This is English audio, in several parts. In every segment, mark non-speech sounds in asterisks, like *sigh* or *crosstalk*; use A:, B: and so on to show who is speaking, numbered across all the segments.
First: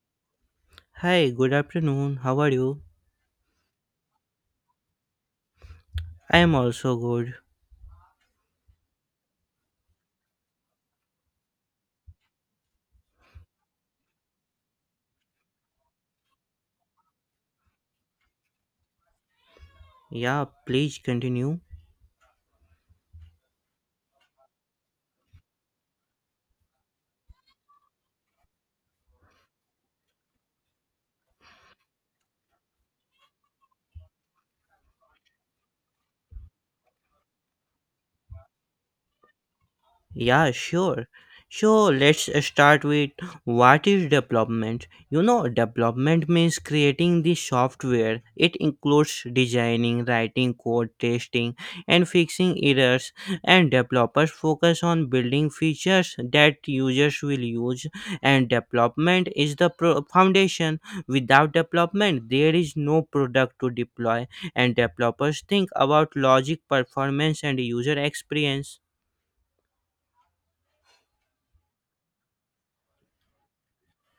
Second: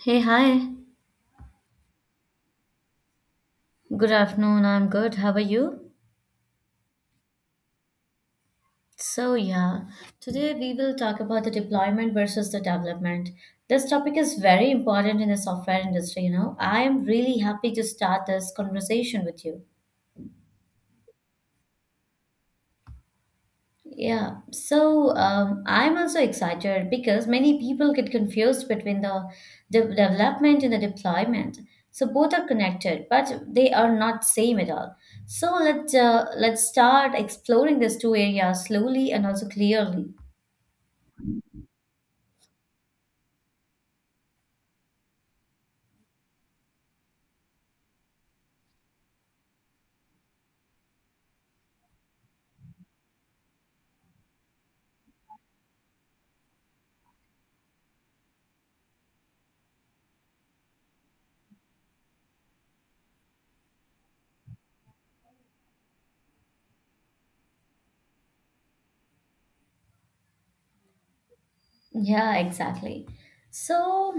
A: Hey, hi.
B: Hi, good afternoon. How are you?
A: Good afternoon. I'm good. How are you?
B: I am also good.
A: So, yeah, today we will talk about the deployment versus the development. This topic is very important in the software industry. I am really happy to start this conversation with you.
B: Yeah, please continue.
A: I'm also excited because many people get confused between the development and the deployment. So both are connected, but they are not same at all. So let's start exploring these two areas slowly and also clearly.
B: Yeah, sure. So let's start with what is development. You know, development means creating the software. It includes designing, writing code, testing, and fixing errors. And developers focus on building features that users will use. And development is the foundation. Without development, there is no product to deploy. And developers think about logic, performance, and user experience.
A: Yeah, exactly. So,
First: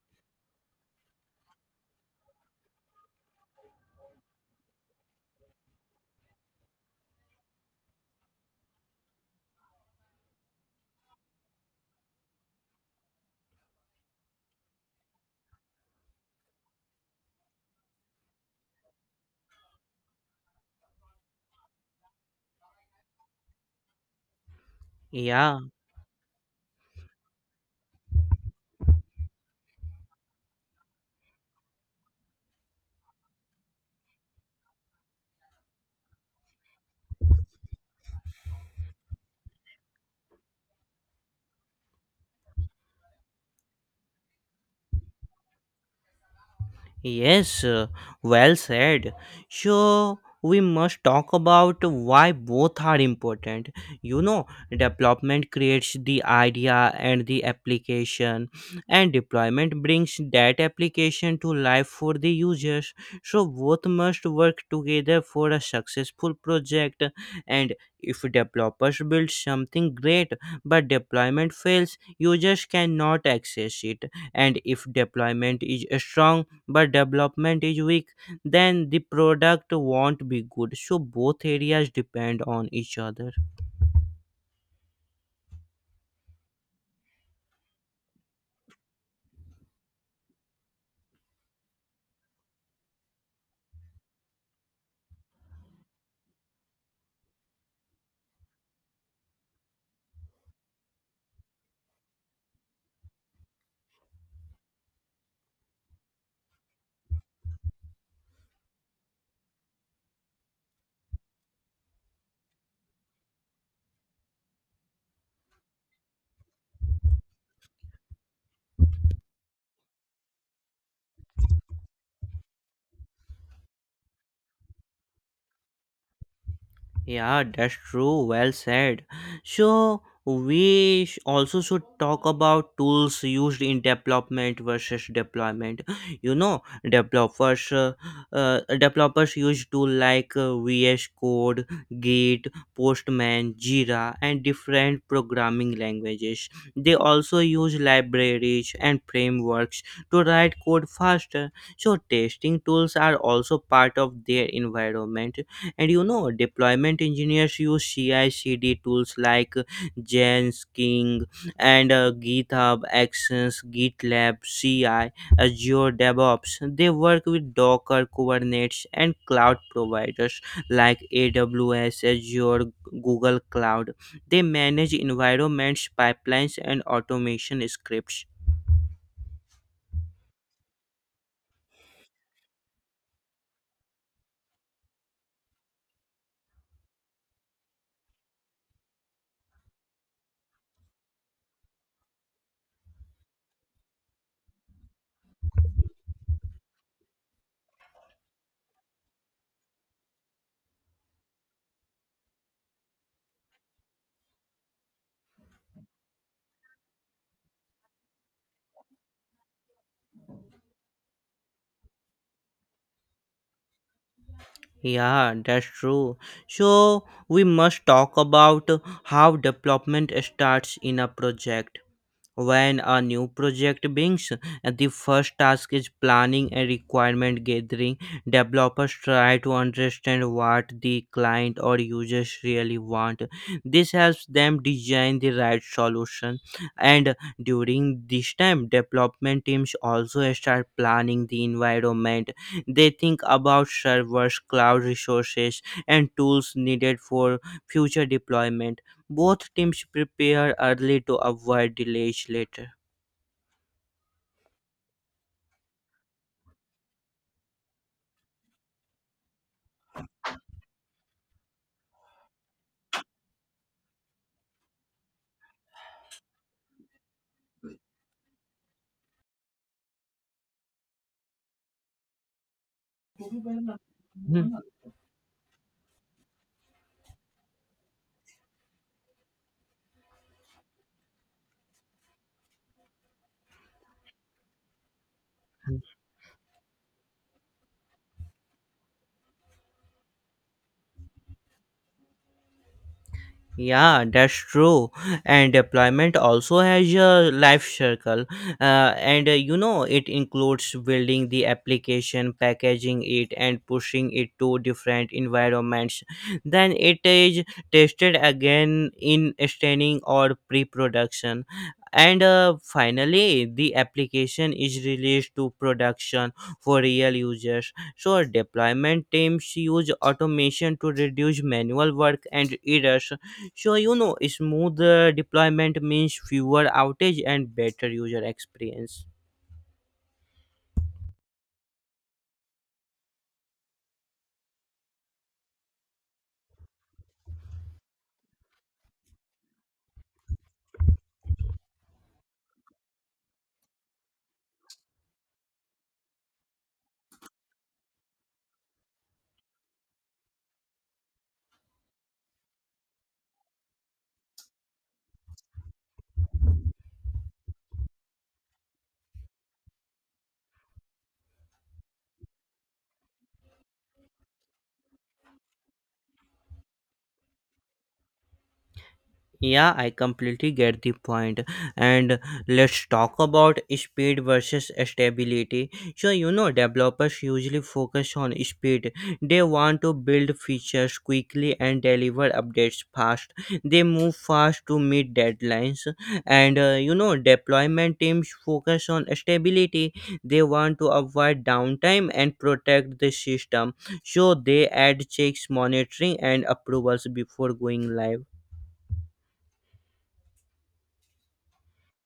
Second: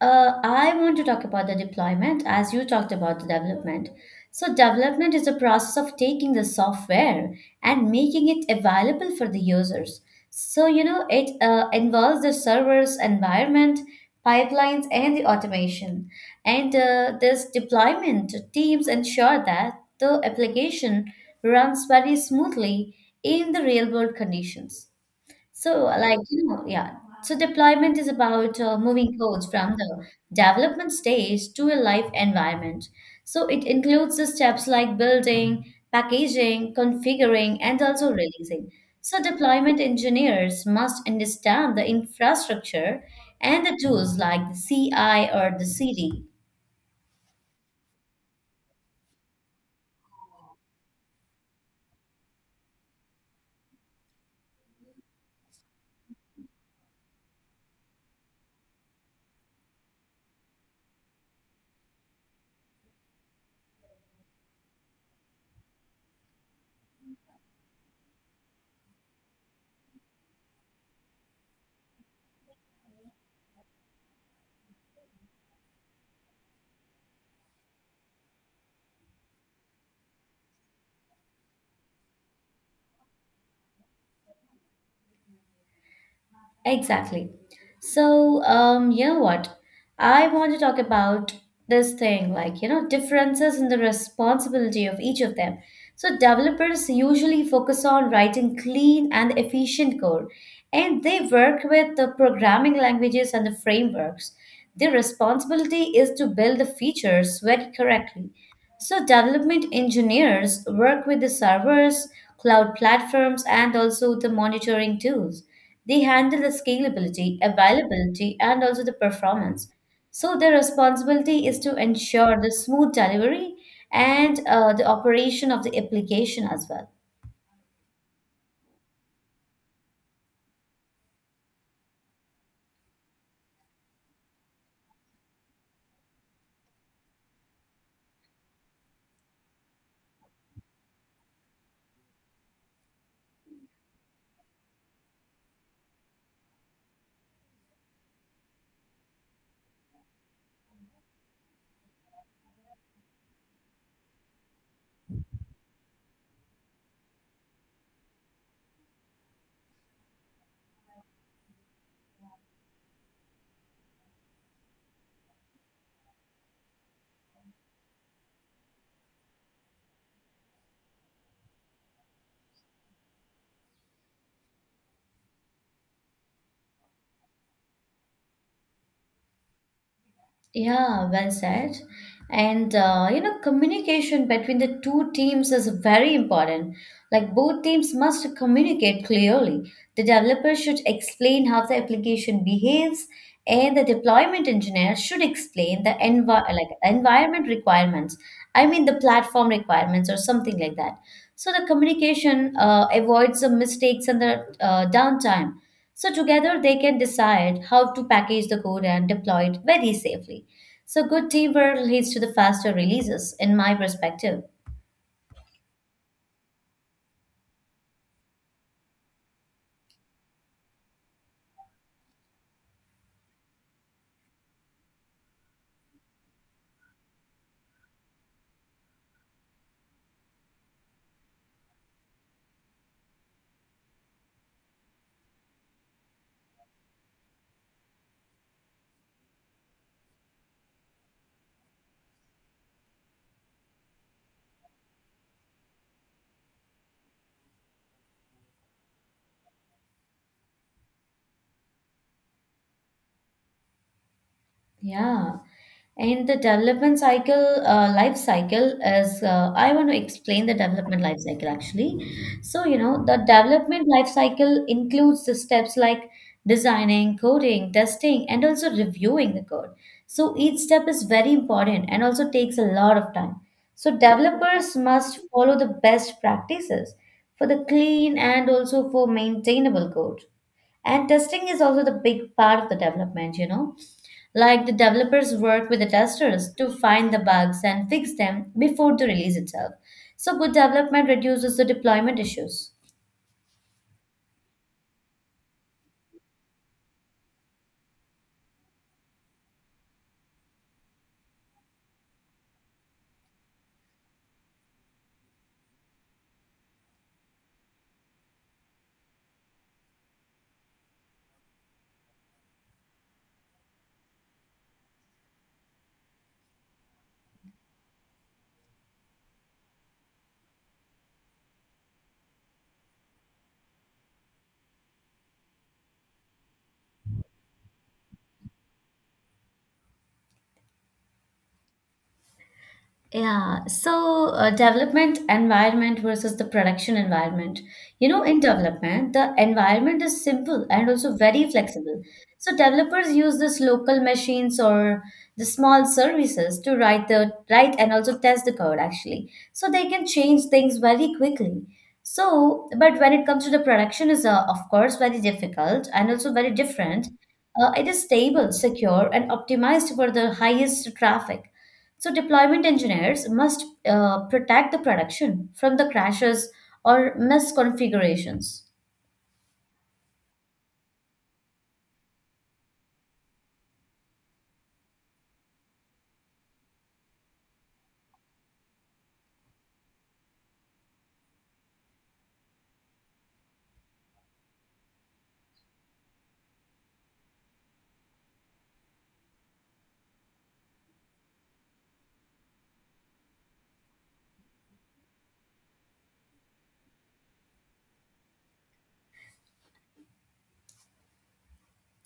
A: I want to talk about the deployment as you talked about the development. So, development is the process of taking the software and making it available for the users. So, it involves the servers, environment, pipelines, and the automation. And This deployment teams ensure that the application runs very smoothly in the real world conditions.
B: Yeah.
A: So, like, you know, yeah. So, deployment is about moving codes from the development stage to a live environment. So, it includes the steps like building, packaging, configuring, and also releasing. So, deployment engineers must understand the infrastructure and the tools like the CI or the CD.
B: Yes, well said. So, we must talk about why both are important. You know, development creates the idea and the application, and deployment brings that application to life for the users. So, both must work together for a successful project. And if developers build something great but deployment fails, users cannot access it. And if deployment is strong, but development is weak, then the product won't be good. So both areas depend on each other.
A: Exactly. You know what? I want to talk about this thing, differences in the responsibility of each of them. So, developers usually focus on writing clean and efficient code, and they work with the programming languages and the frameworks. Their responsibility is to build the features very correctly. So development engineers work with the servers, cloud platforms, and also the monitoring tools. They handle the scalability, availability, and also the performance. So their responsibility is to ensure the smooth delivery and the operation of the application as well.
B: Yeah, that's true. Well said. So we also should talk about tools used in development versus deployment. You know, developers uh, developers use tool like VS Code, Git, Postman, Jira, and different programming languages. They also use libraries and frameworks to write code faster. So testing tools are also part of their environment. And you know, deployment engineers use ci cd tools like jenkins and github actions, gitlab ci, azure devops. They work with docker, kubernetes, and cloud providers like aws, azure, google cloud. They manage environments, pipelines, and automation scripts.
A: Yeah, well said. And communication between the two teams is very important. Like both teams must communicate clearly. The developer should explain how the application behaves, and the deployment engineer should explain the like environment requirements. I mean, the platform requirements or something like that. So the communication avoids the mistakes and the downtime. So together they can decide how to package the code and deploy it very safely. So good teamwork leads to the faster releases, in my perspective.
B: Yeah, that's true. So we must talk about how development starts in a project. When a new project begins, the first task is planning and requirement gathering. Developers try to understand what the client or users really want. This helps them design the right solution. And during this time, development teams also start planning the environment. They think about servers, cloud resources, and tools needed for future deployment. Both teams prepare early to avoid delays later.
A: Yeah. And the life cycle is, I want to explain the development life cycle actually. So, you know, the development life cycle includes the steps like designing, coding, testing, and also reviewing the code. So, each step is very important and also takes a lot of time. So,
B: Mhm.
A: developers must follow the best practices for the clean and also for maintainable code. And testing is also the big part of the development. Like the developers work with the testers to find the bugs and fix them before the release itself. So good development reduces the deployment issues.
B: Yeah, that's true. And deployment also has a life cycle. And You know, it includes building the application, packaging it, and pushing it to different environments. Then it is tested again in staining or pre-production, and finally the application is released to production for real users. So deployment teams use automation to reduce manual work and errors. Sure. You know, smoother deployment means fewer outage and better user experience.
A: Development environment versus the production environment. You know, in development, the environment is simple and also very flexible. So developers use this local machines or the small services to write the write and also test the code actually. So they can change things very quickly. So, but when it comes to the production is of course very difficult and also very different. It is stable, secure, and optimized for the highest traffic so deployment engineers must protect the production from the crashes or misconfigurations.
B: Yeah, I completely get the point. And let's talk about speed versus stability. So, you know, developers usually focus on speed. They want to build features quickly and deliver updates fast. They move fast to meet deadlines. And you know, deployment teams focus on stability. They want to avoid downtime and protect the system. So, they add checks, monitoring, and approvals before going live.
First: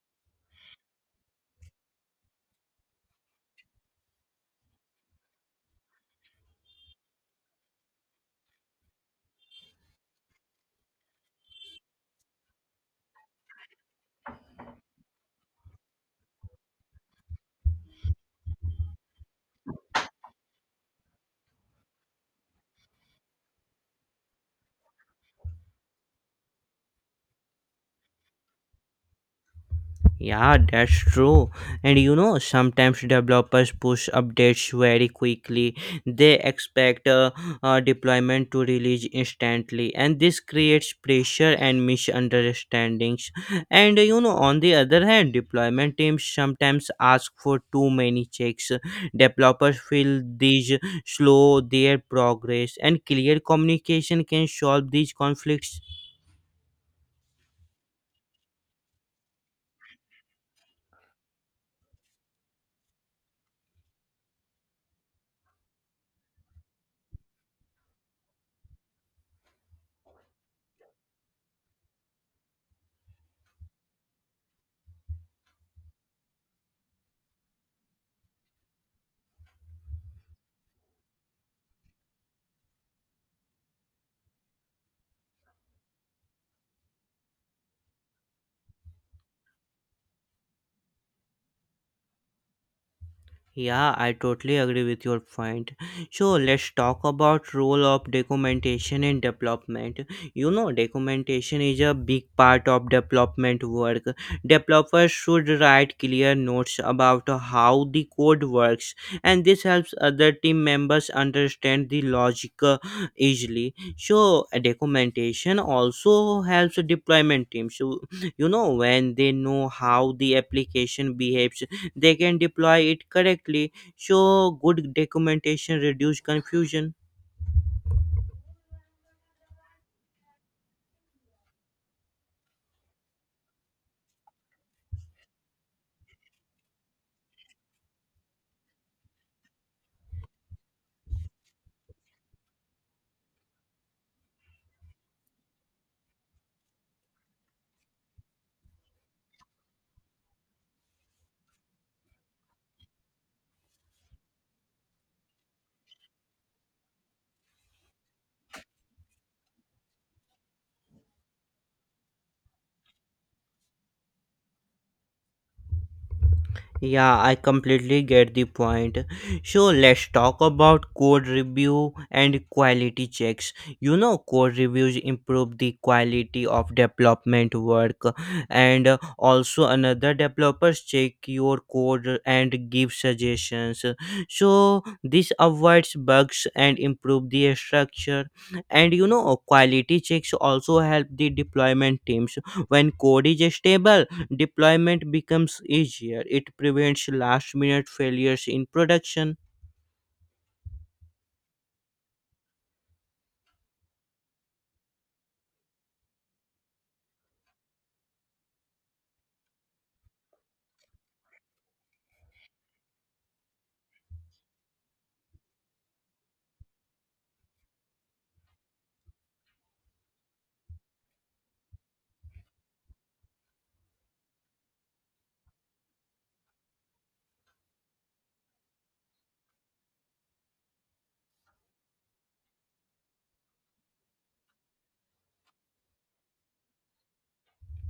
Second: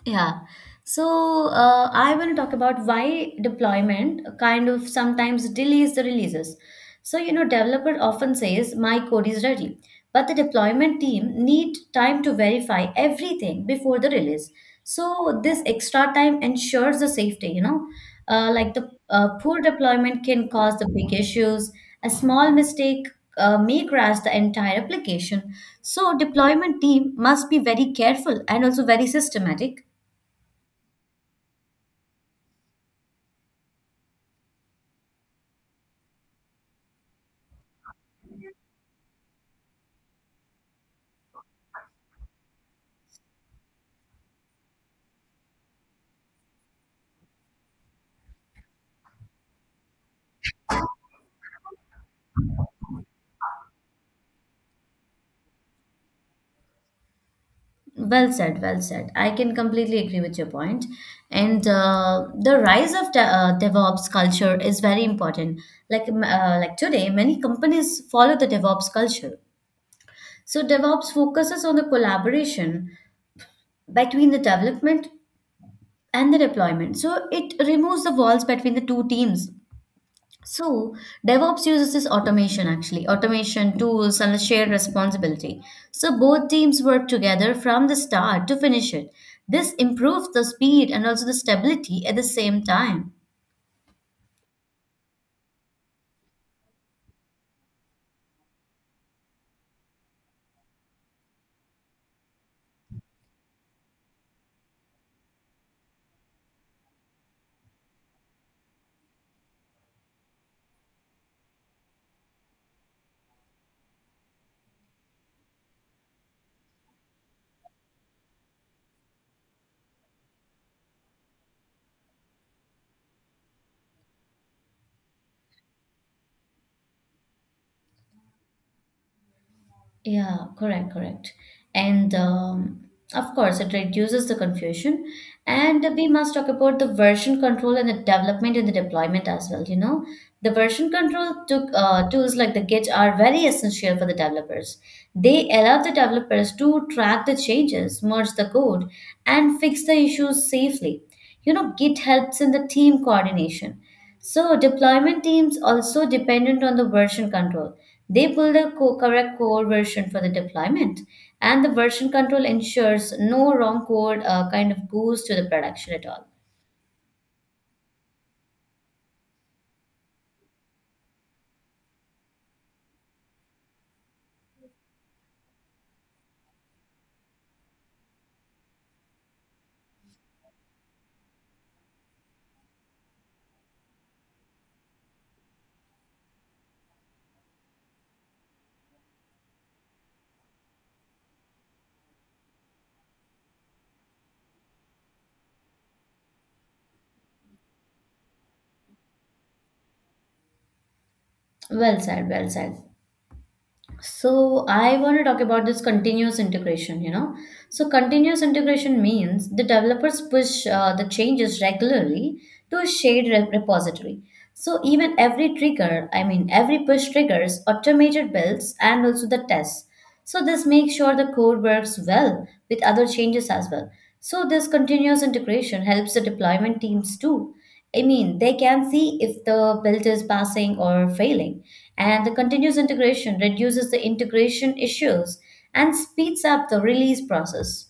A: Yeah. So I want to talk about why deployment kind of sometimes delays the releases. So you know, developer often says my code is ready, but the deployment team need time to verify everything before the release. So this extra time ensures the safety. You know, like the poor deployment can cause the big issues. A small mistake may crash the entire application. So deployment team must be very careful and also very systematic.
B: Yeah, that's true. And you know, sometimes developers push updates very quickly. They expect deployment to release instantly, and this creates pressure and misunderstandings. And you know, on the other hand, deployment teams sometimes ask for too many checks. Developers feel these slow their progress, and clear communication can solve these conflicts.
A: Well said, well said. I can completely agree with your point. And the rise of DevOps culture is very important. Like today, many companies follow the DevOps culture. So DevOps focuses on the collaboration between the development and the deployment. So it removes the walls between the two teams so, DevOps uses this automation tools and a shared responsibility. So, both teams work together from the start to finish it. This improves the speed and also the stability at the same time.
B: Yeah, I totally agree with your point. So let's talk about role of documentation in development. You know, documentation is a big part of development work. Developers should write clear notes about how the code works, and this helps other team members understand the logic easily. So documentation also helps deployment teams. So, you know, when they know how the application behaves, they can deploy it correctly. So, good documentation reduce confusion.
A: Yeah, correct, correct. And Of course, it reduces the confusion. And we must talk about the version control and the development and the deployment as well. You know, the tools like the Git are very essential for the developers. They allow the developers to track the changes, merge the code, and fix the issues safely. You know, Git helps in the team coordination. So deployment teams also dependent on the version control. They build a correct core version for the deployment, and the version control ensures no wrong code kind of goes to the production at all.
B: Yeah, I completely get the point. So let's talk about code review and quality checks. You know, code reviews improve the quality of development work, and also another developers check your code and give suggestions. So this avoids bugs and improve the structure. And you know, quality checks also help the deployment teams. When code is stable, deployment becomes easier. It prevents last minute failures in production.
A: Well said, well said. So I want to talk about this continuous integration, you know. So continuous integration means the developers push the changes regularly to a shared repository. So even every trigger, I mean every push triggers automated builds and also the tests. So this makes sure the code works well with other changes as well. So this continuous integration helps the deployment teams too. I mean, they can see if the build is passing or failing. And the continuous integration reduces the integration issues and speeds up the release process.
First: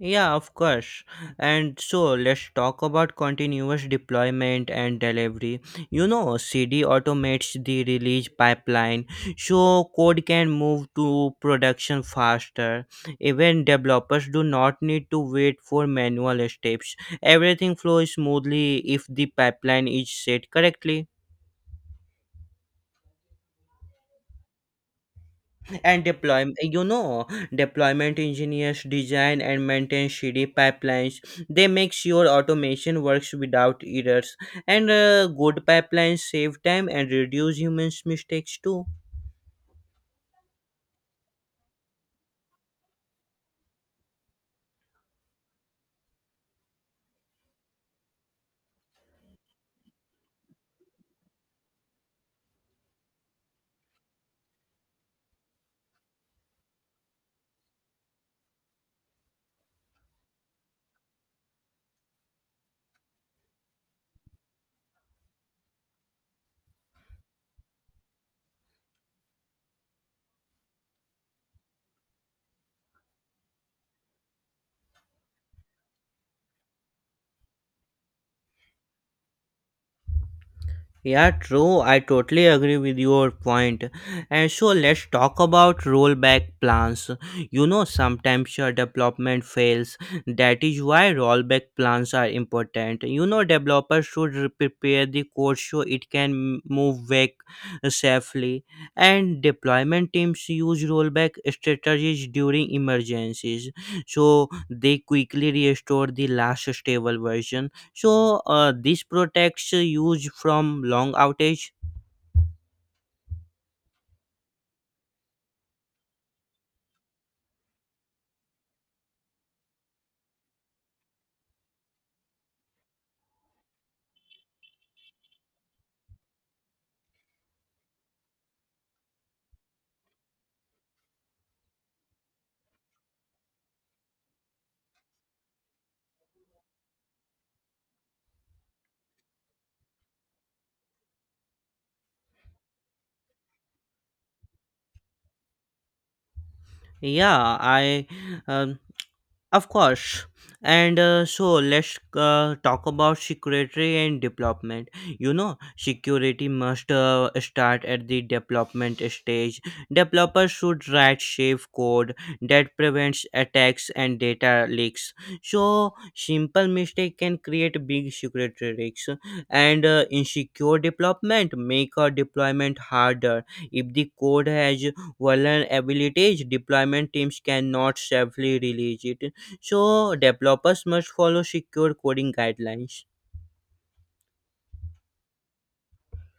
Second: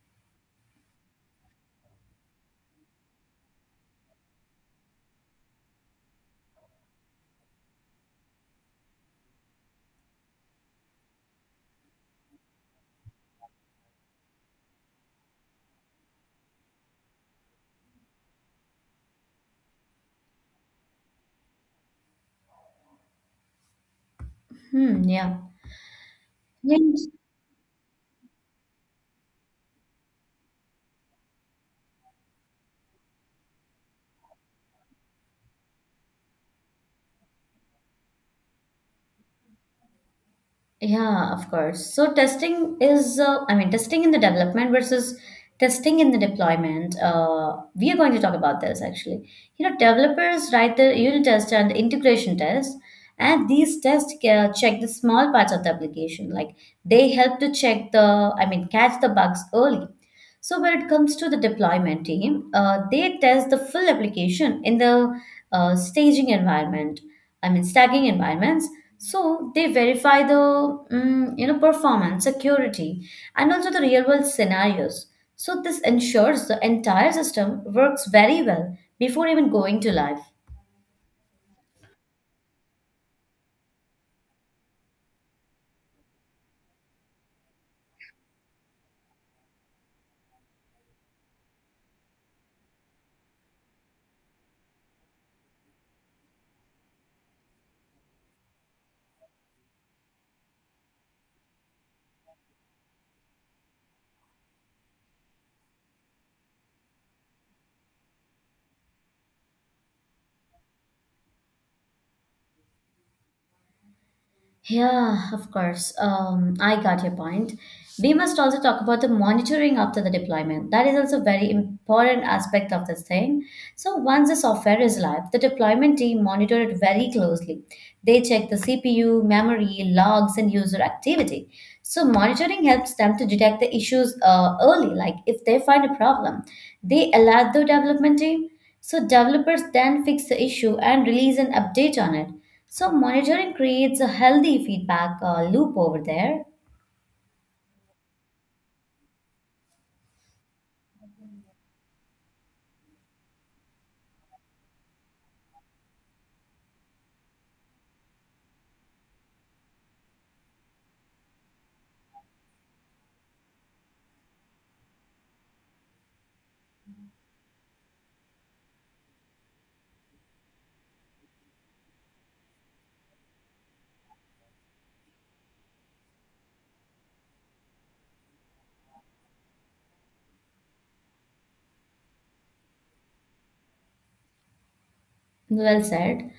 B: Yeah, of course. And so let's talk about continuous deployment and delivery. You know, CD automates the release pipeline so code can move to production faster. Even developers do not need to wait for manual steps. Everything flows smoothly if the pipeline is set correctly.
A: Hmm, yeah.
B: And deployment, you
A: And
B: know, deployment engineers design and maintain cd pipelines. They make sure automation works without errors, and good pipelines save time and reduce humans mistakes too.
A: yeah, of course. So testing is, I mean, testing in the development versus testing in the deployment. We are going to talk about this actually. You know, developers write the unit test and integration test, and these tests check the small parts of the application. Like they help to check the, I mean, catch the bugs early. So when it comes to the deployment team, they test the full application in the staging environment. I mean, staging environments. So they verify the performance, security, and also the real world scenarios. So this ensures the entire system works very well before even going to live.
B: Yeah, true. I totally agree with your point. And so let's talk about rollback plans. You know, sometimes your development fails. That is why rollback plans are important. You know, developers should prepare the code so it can move back safely. And deployment teams use rollback strategies during emergencies, so they quickly restore the last stable version. So this protects use from long outage.
A: Yeah, of course. I got your point. We must also talk about the monitoring after the deployment. That is also very important aspect of this thing. So once the software is live, the deployment team monitor it very closely. They check the CPU, memory, logs, and user activity. So monitoring helps them to detect the issues early. Like if they find a problem, they alert the development team. So developers then fix the issue and release an update on it. So monitoring creates a healthy feedback loop over there.
B: Yeah, I um, Of course. And so let's talk about security and development. You know, security must start at the development stage. Developers should write safe code that prevents attacks and data leaks. So, simple mistake can create big security risks. And insecure development make a deployment harder. If the code has vulnerabilities, deployment teams cannot safely release it. So, developers must follow secure coding guidelines.
A: Well said.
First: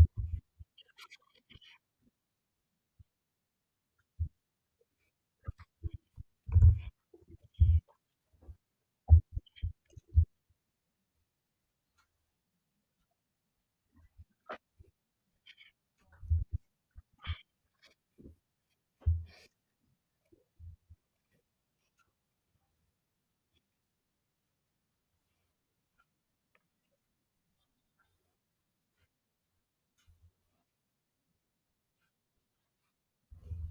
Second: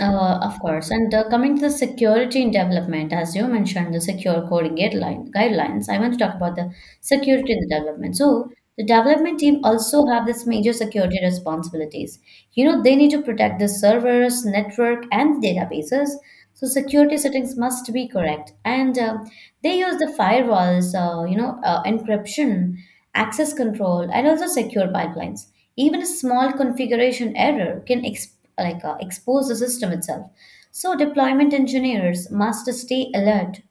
A: Of course. And Coming to the security in development, as you mentioned, the secure coding guidelines, I want to talk about the security in the development. So the development team also have this major security responsibilities. You know, they need to protect the servers, network, and databases. So security settings must be correct. And They use the firewalls, encryption, access control, and also secure pipelines. Even a small configuration error can expose the system itself. So deployment engineers must stay alert.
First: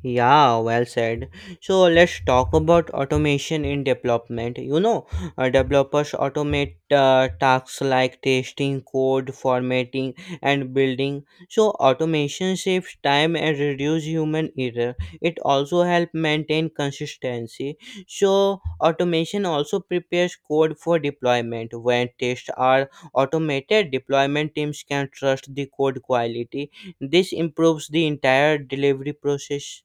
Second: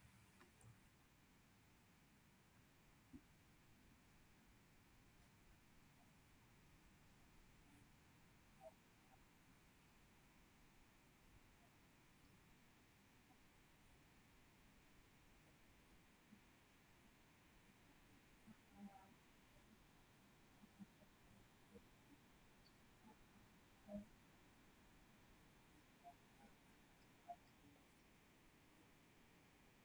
B: Yeah, well said. So let's talk about automation in development. You know, developers automate tasks like testing, code, formatting, and building. So automation saves time and reduce human error. It also help maintain consistency. So automation also prepares code for deployment. When tests are automated, deployment teams can trust the code quality. This improves the entire delivery process.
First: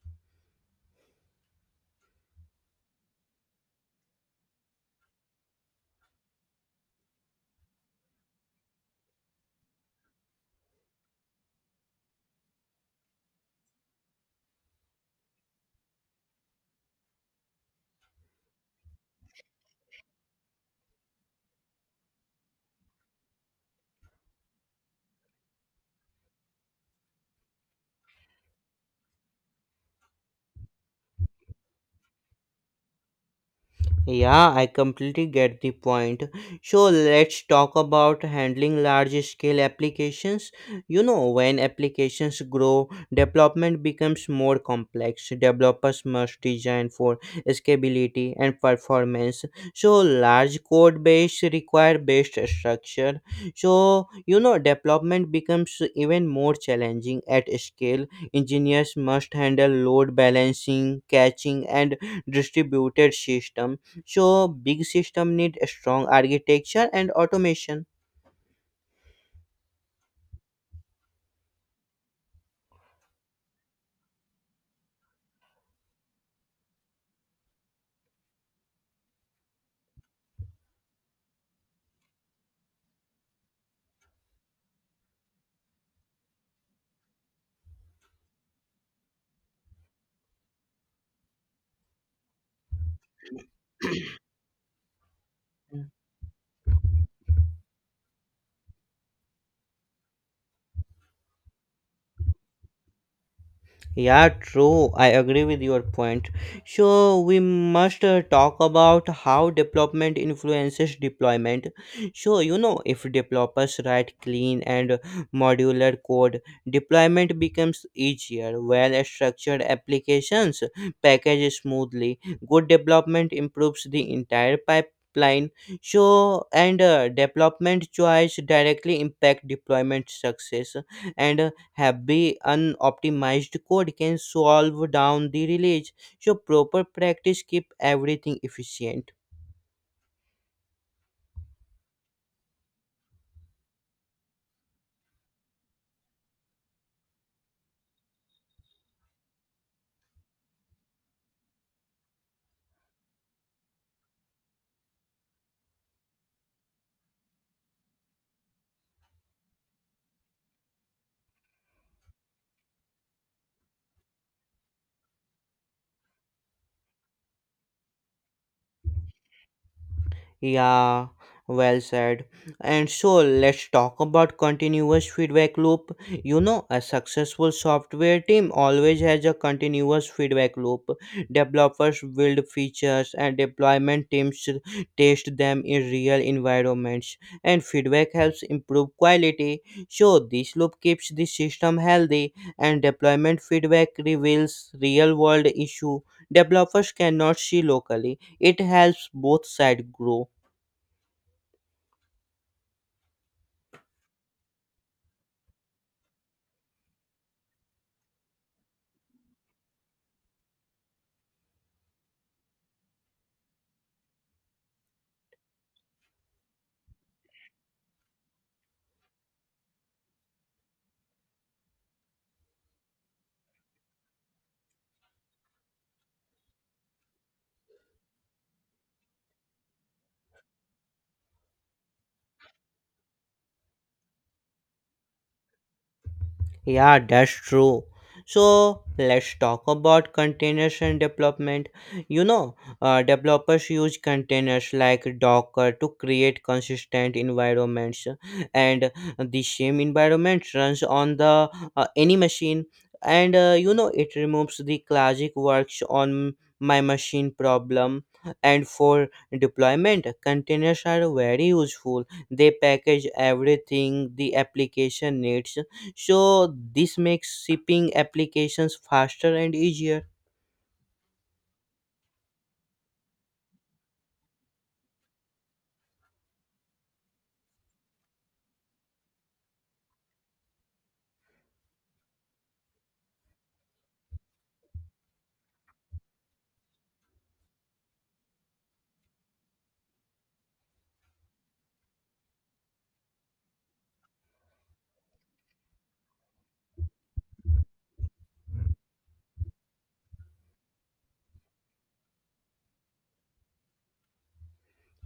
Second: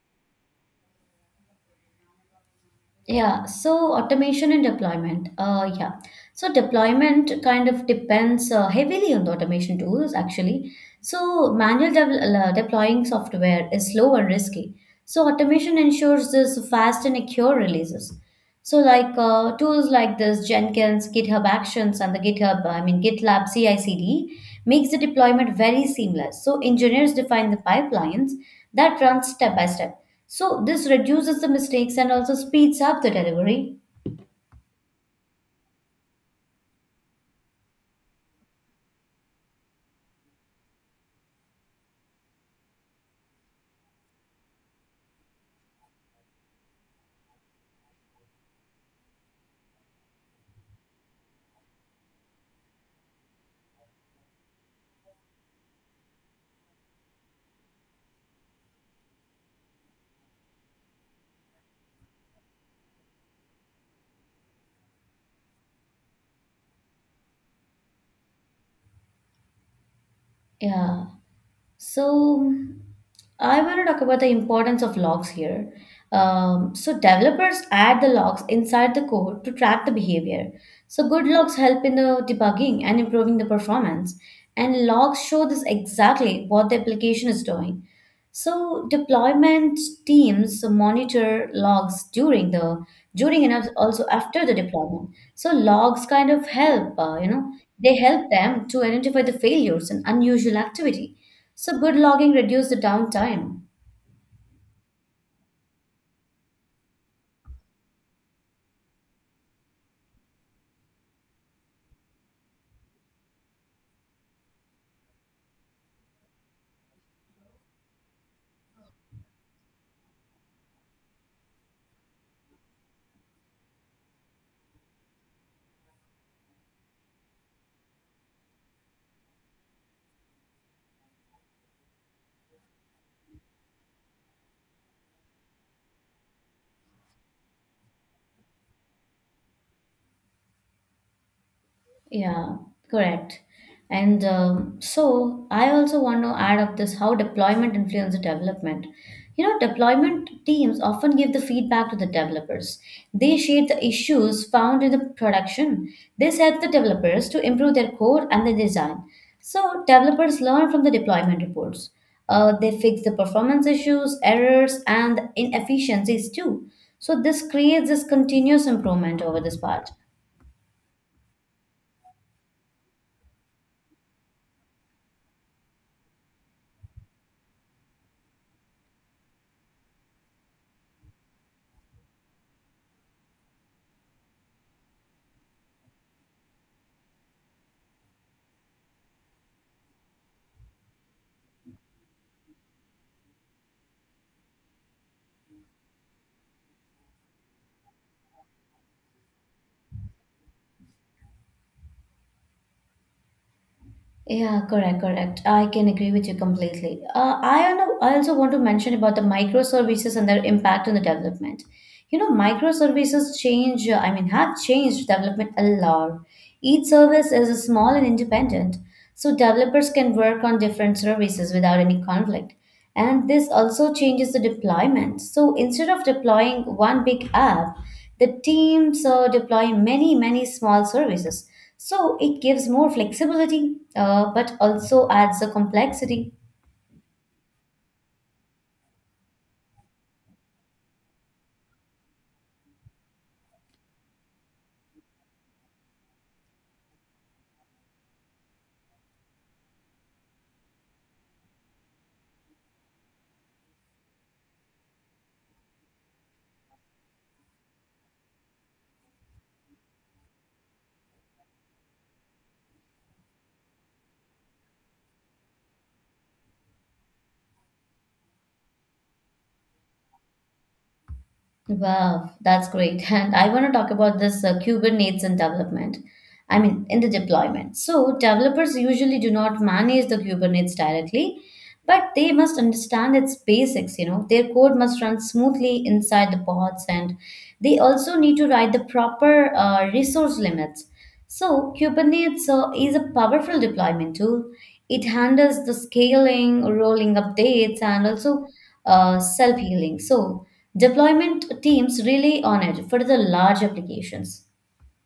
A: Yeah, so automation and deployment. Yeah, so deployment kind of depends heavily on the automation tools actually. So deploying software is slow and risky. So automation ensures this fast and accurate releases. So tools like this Jenkins, GitHub Actions, and the GitHub, I mean GitLab CI/CD makes the deployment very seamless. So engineers define the pipelines that run step by step. So this reduces the mistakes and also speeds up the delivery.
B: Yeah, I completely get the point. So let's talk about handling large scale applications. You know, when applications grow, development becomes more complex. Developers must design for scalability and performance. So large code base require based structure. So you know, development becomes even more challenging at scale. Engineers must handle load balancing, caching, and distributed systems. So big system need a strong architecture and automation.
A: Yeah. So, I want to talk about the importance of logs here. So, developers add the logs inside the code to track the behavior. So, good logs help in the debugging and improving the performance. And logs show this exactly what the application is doing. So, deployment teams monitor logs during the during and also after the deployment. So, logs kind of help, you know, they help them to identify the failures and unusual activity so good logging reduced the downtime.
B: Yeah, true. I agree with your point. So, we must talk about how development influences deployment. So, you know, if developers write clean and modular code, deployment becomes easier. Well structured applications package smoothly. Good development improves the entire pipeline. So, and development choice directly impact deployment success. And heavy unoptimized code can solve down the release, so proper practice keep everything efficient.
A: Yeah, correct. And So I also want to add up this how deployment influences development. You know, deployment teams often give the feedback to the developers. They share the issues found in the production. This helps the developers to improve their code and their design. So developers learn from the deployment reports. They fix the performance issues, errors, and inefficiencies too. So this creates this continuous improvement over this part.
B: Yeah, well said. And so let's talk about continuous feedback loop. You know, a successful software team always has a continuous feedback loop. Developers build features and deployment teams test them in real environments, and feedback helps improve quality. So, this loop keeps the system healthy, and deployment feedback reveals real world issue developers cannot see locally. It helps both sides grow.
A: Yeah, correct, correct. I can agree with you completely. I also want to mention about the microservices and their impact on the development. You know, microservices change, have changed development a lot. Each service is small and independent, so developers can work on different services without any conflict. And this also changes the deployment. So instead of deploying one big app, the teams deploy many, many small services. So it gives more flexibility, but also adds a complexity.
B: Yeah, that's true. So let's talk about containers and development. You know, developers use containers like Docker to create consistent environments, and the same environment runs on the any machine. And you know, it removes the classic works on my machine problem. And for deployment, containers are very useful. They package everything the application needs, so this makes shipping applications faster and easier.
A: Wow, that's great. *laughs* And I want to talk about this Kubernetes and development. I mean, in the deployment. So, developers usually do not manage the Kubernetes directly, but they must understand its basics, you know, their code must run smoothly inside the pods, and they also need to write the proper resource limits. So Kubernetes is a powerful deployment tool. It handles the scaling, rolling updates, and also self-healing. So deployment teams rely on it for the large applications.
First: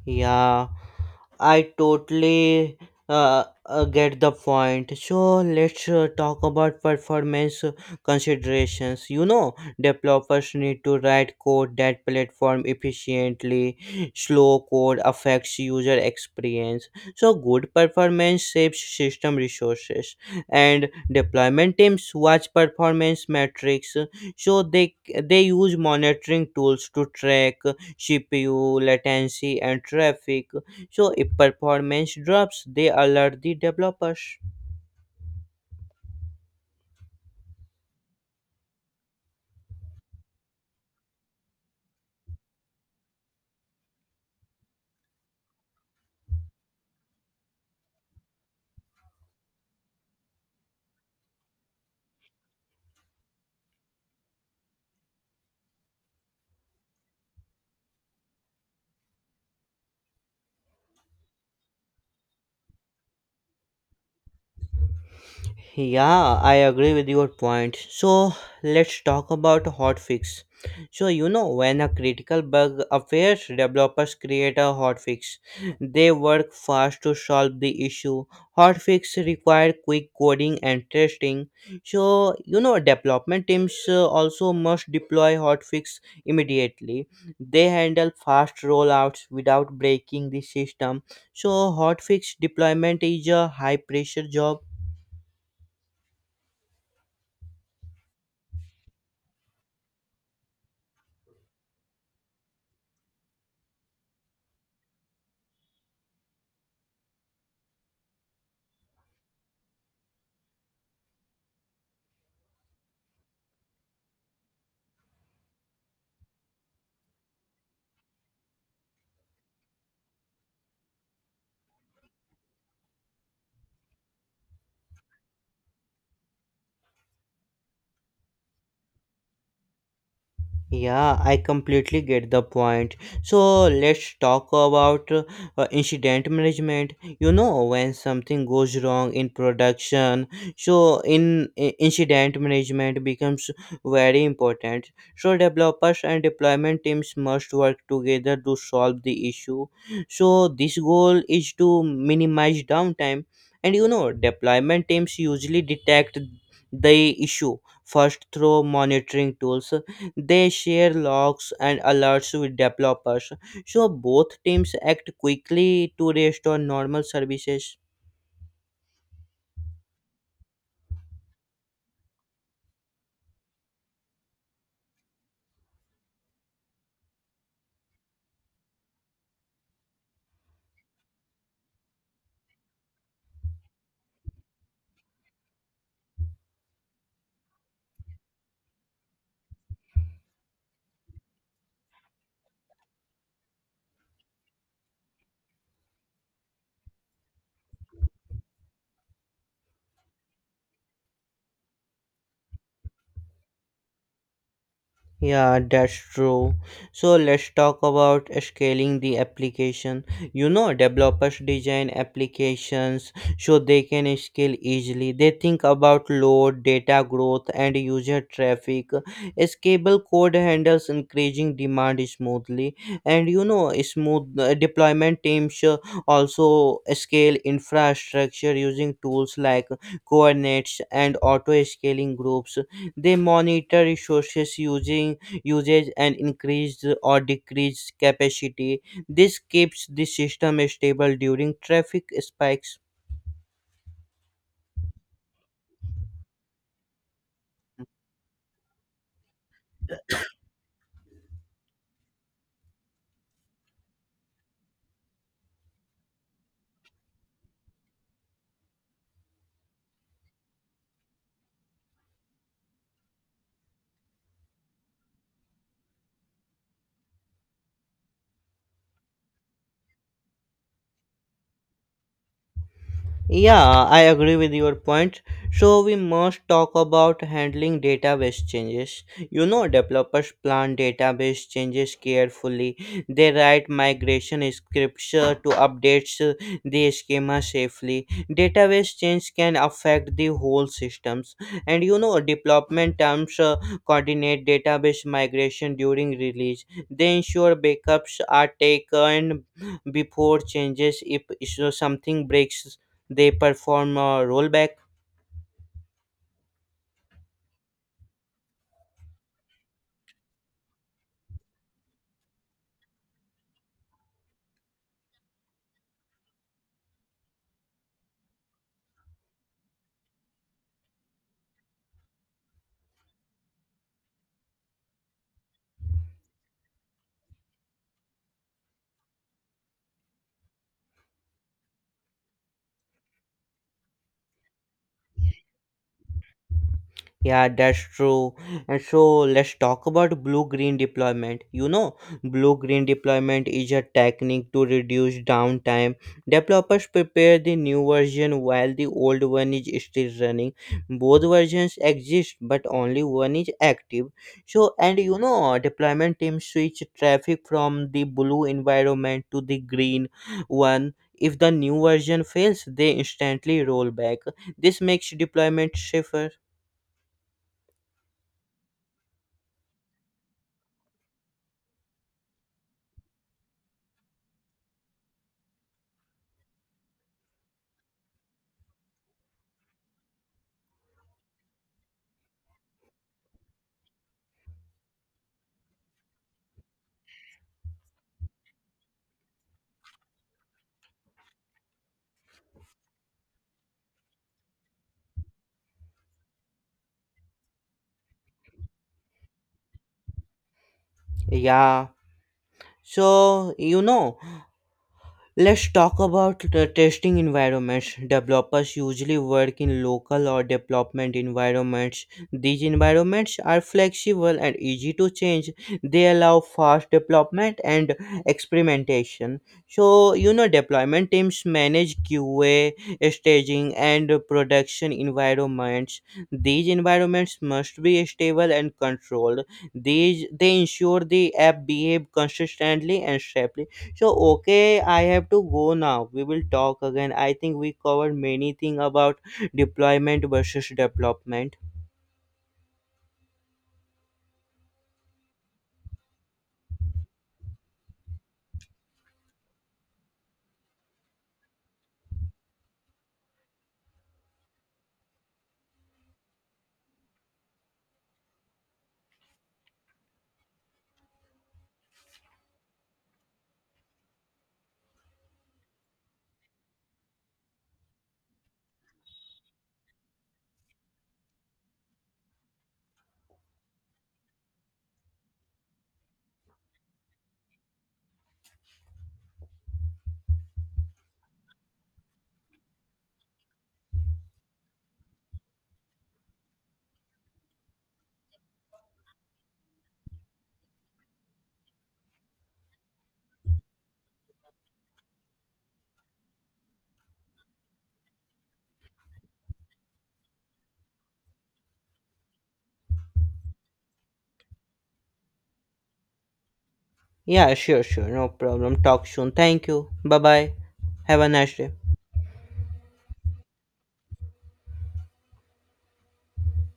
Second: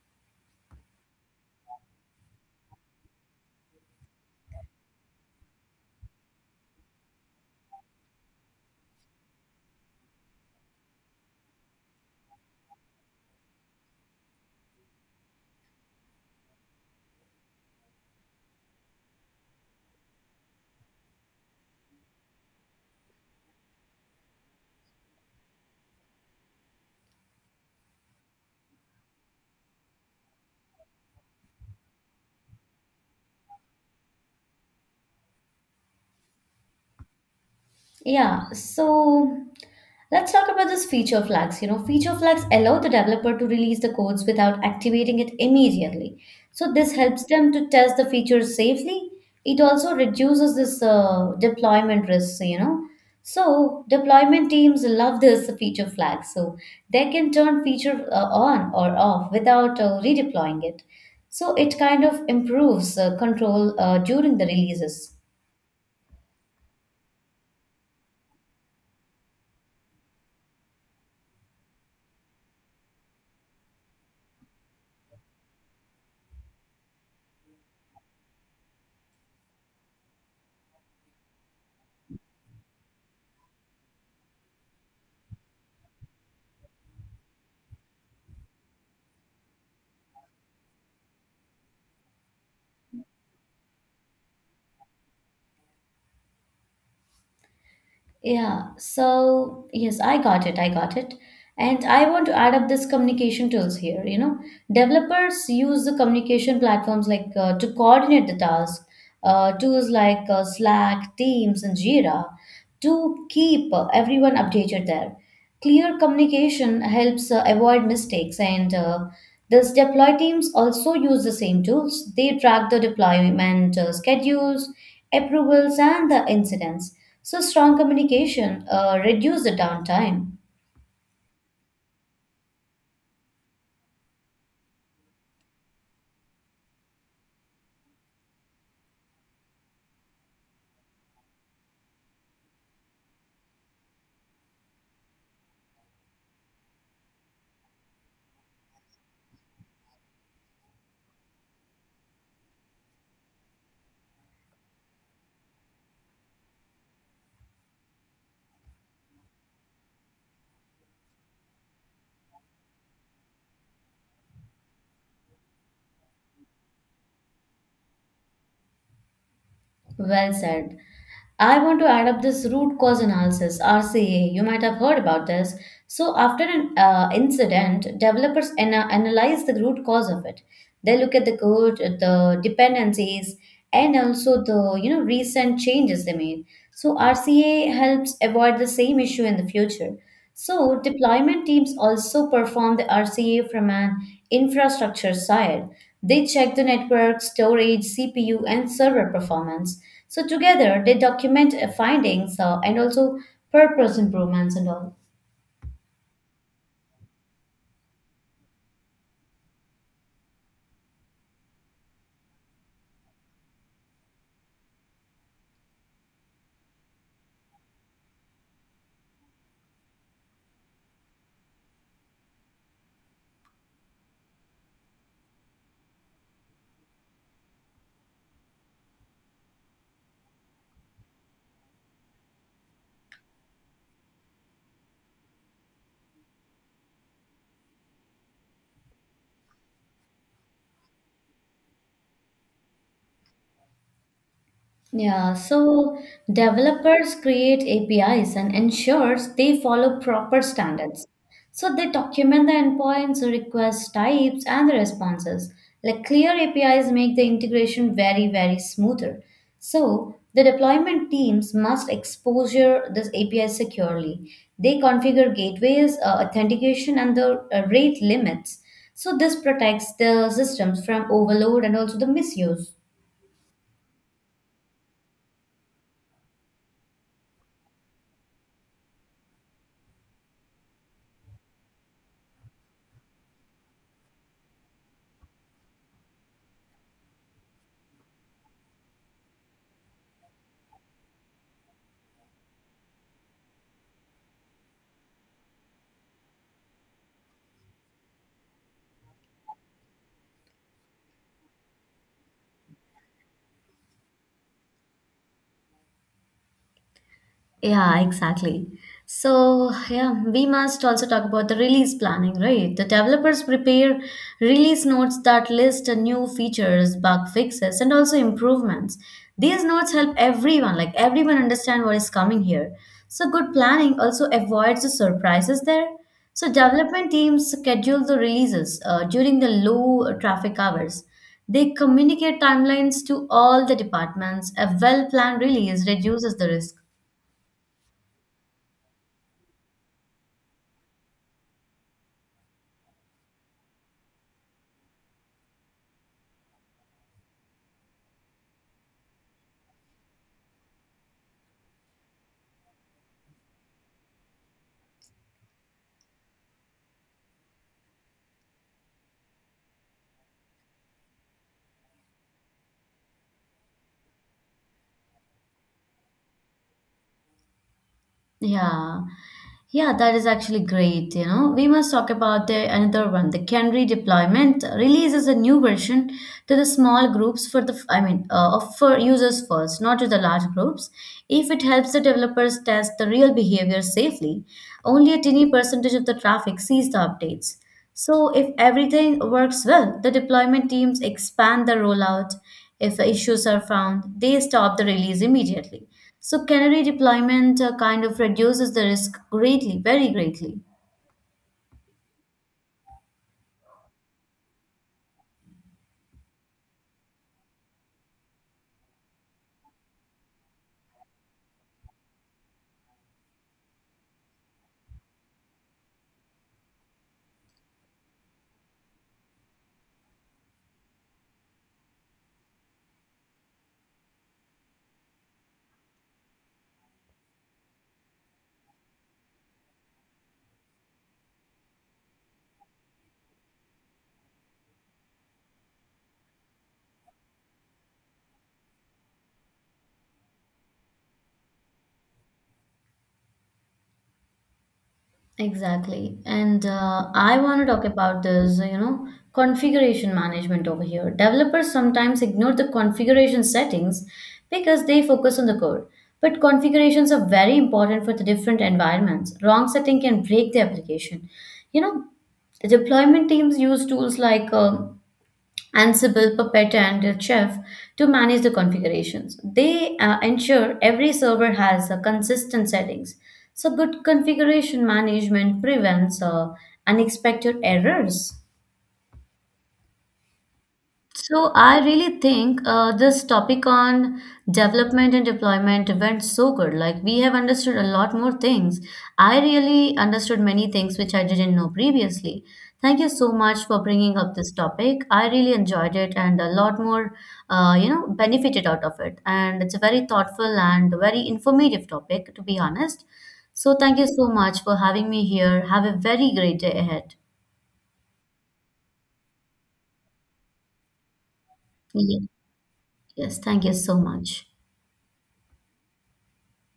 B: Yeah, I totally get the point. So let's talk about performance considerations. You know, developers need to write code that platform efficiently. Slow code affects user experience. So good performance saves system resources, and deployment teams watch performance metrics. So they use monitoring tools to track CPU, latency, and traffic. So if performance drops, they alert the developers.
A: Yeah, so let's talk about this feature flags. You know, feature flags allow the developer to release the codes without activating it immediately. So this helps them to test the features safely. It also reduces this deployment risks, So deployment teams love this feature flag. So they can turn feature on or off without redeploying it. So it kind of improves control during the releases.
B: Yeah, I agree with your point. So let's talk about hotfix. So you know, when a critical bug appears, developers create a hotfix. They work fast to solve the issue. Hotfix require quick coding and testing. So you know, development teams also must deploy hotfix immediately. They handle fast rollouts without breaking the system. So hotfix deployment is a high pressure job.
A: Yeah, so yes, I got it. I got it. And I want to add up this communication tools here. You know, developers use the communication platforms like to coordinate the task, tools like Slack, Teams, and Jira to keep everyone updated there. Clear communication helps avoid mistakes, and this deploy teams also use the same tools. They track the deployment schedules, approvals, and the incidents. So strong communication reduce the downtime.
B: Yeah, I completely get the point. So let's talk about incident management. You know, when something goes wrong in production, so incident management becomes very important. So developers and deployment teams must work together to solve the issue. So this goal is to minimize downtime, and you know, deployment teams usually detect the issue first through monitoring tools. They share logs and alerts with developers, so both teams act quickly to restore normal services.
A: Well said. I want to add up this root cause analysis (RCA). You might have heard about this. So after an incident, developers analyze the root cause of it. They look at the code, the dependencies, and also the, you know, recent changes they made. So RCA helps avoid the same issue in the future. So deployment teams also perform the RCA from an infrastructure side. They check the network, storage, CPU, and server performance. So together, they document findings and also purpose improvements and all.
B: Yeah, that's true. So let's talk about scaling the application. You know, developers design applications so they can scale easily. They think about load, data growth, and user traffic. Scalable code handles increasing demand smoothly, and you know, smooth deployment teams also scale infrastructure using tools like Kubernetes and auto scaling groups. They monitor resources using usage and increase or decrease capacity. This keeps the system stable during traffic spikes.
A: Yeah, so developers create APIs and ensures they follow proper standards. So they document the endpoints, request types, and the responses. Like, clear APIs make the integration very, very smoother. So the deployment teams must exposure this API securely. They configure gateways, authentication, and the rate limits. So this protects the systems from overload and also the misuse.
B: Yeah, I agree with your point. So we must talk about handling database changes. You know, developers plan database changes carefully. They write migration scripts to update the schema safely. Database change can affect the whole systems. And you know, development teams coordinate database migration during release. They ensure backups are taken before changes. If something breaks, they perform a rollback.
A: Yeah, exactly. So, yeah, we must also talk about the release planning, right? The developers prepare release notes that list new features, bug fixes, and also improvements. These notes help everyone, like everyone understand what is coming here. So, good planning also avoids the surprises there. So, development teams schedule the releases during the low traffic hours. They communicate timelines to all the departments. A well planned release reduces the risk.
B: Yeah, that's true. And so let's talk about blue green deployment. You know, blue green deployment is a technique to reduce downtime. Developers prepare the new version while the old one is still running. Both versions exist, but only one is active. So, and you know, deployment teams switch traffic from the blue environment to the green one. If the new version fails, they instantly roll back. This makes deployment safer.
A: Yeah. Yeah, that is actually great. You know, we must talk about the another one. The Canary deployment releases a new version to the small groups for the, for users first, not to the large groups. If it helps the developers test the real behavior safely, only a tiny percentage of the traffic sees the updates. So, if everything works well, the deployment teams expand the rollout. If issues are found, they stop the release immediately. So, canary deployment kind of reduces the risk greatly, very greatly.
B: Yeah. So, you know, let's talk about the testing environments. Developers usually work in local or development environments. These environments are flexible and easy to change. They allow fast development and experimentation. So, you know, deployment teams manage QA, staging, and production environments. These environments must be stable and controlled. These they ensure the app behave consistently and safely. So okay, I have to go now. We will talk again. I think we covered many things about deployment versus development.
A: Exactly. And I want to talk about this, you know, configuration management over here. Developers sometimes ignore the configuration settings because they focus on the code. But configurations are very important for the different environments. Wrong setting can break the application. You know, deployment teams use tools like Ansible, Puppet, and Chef to manage the configurations. They ensure every server has consistent settings. So, good configuration management prevents unexpected errors. So I really think this topic on development and deployment went so good. Like we have understood a lot more things. I really understood many things which I didn't know previously. Thank you so much for bringing up this topic. I really enjoyed it and a lot more, benefited out of it. And it's a very thoughtful and very informative topic, to be honest. So thank you so much for having me here. Have a very great day ahead.
B: Yeah, sure, sure, no problem. Talk soon. Thank you. Bye bye. Have a nice day.
A: Ye- Yes, thank you so much.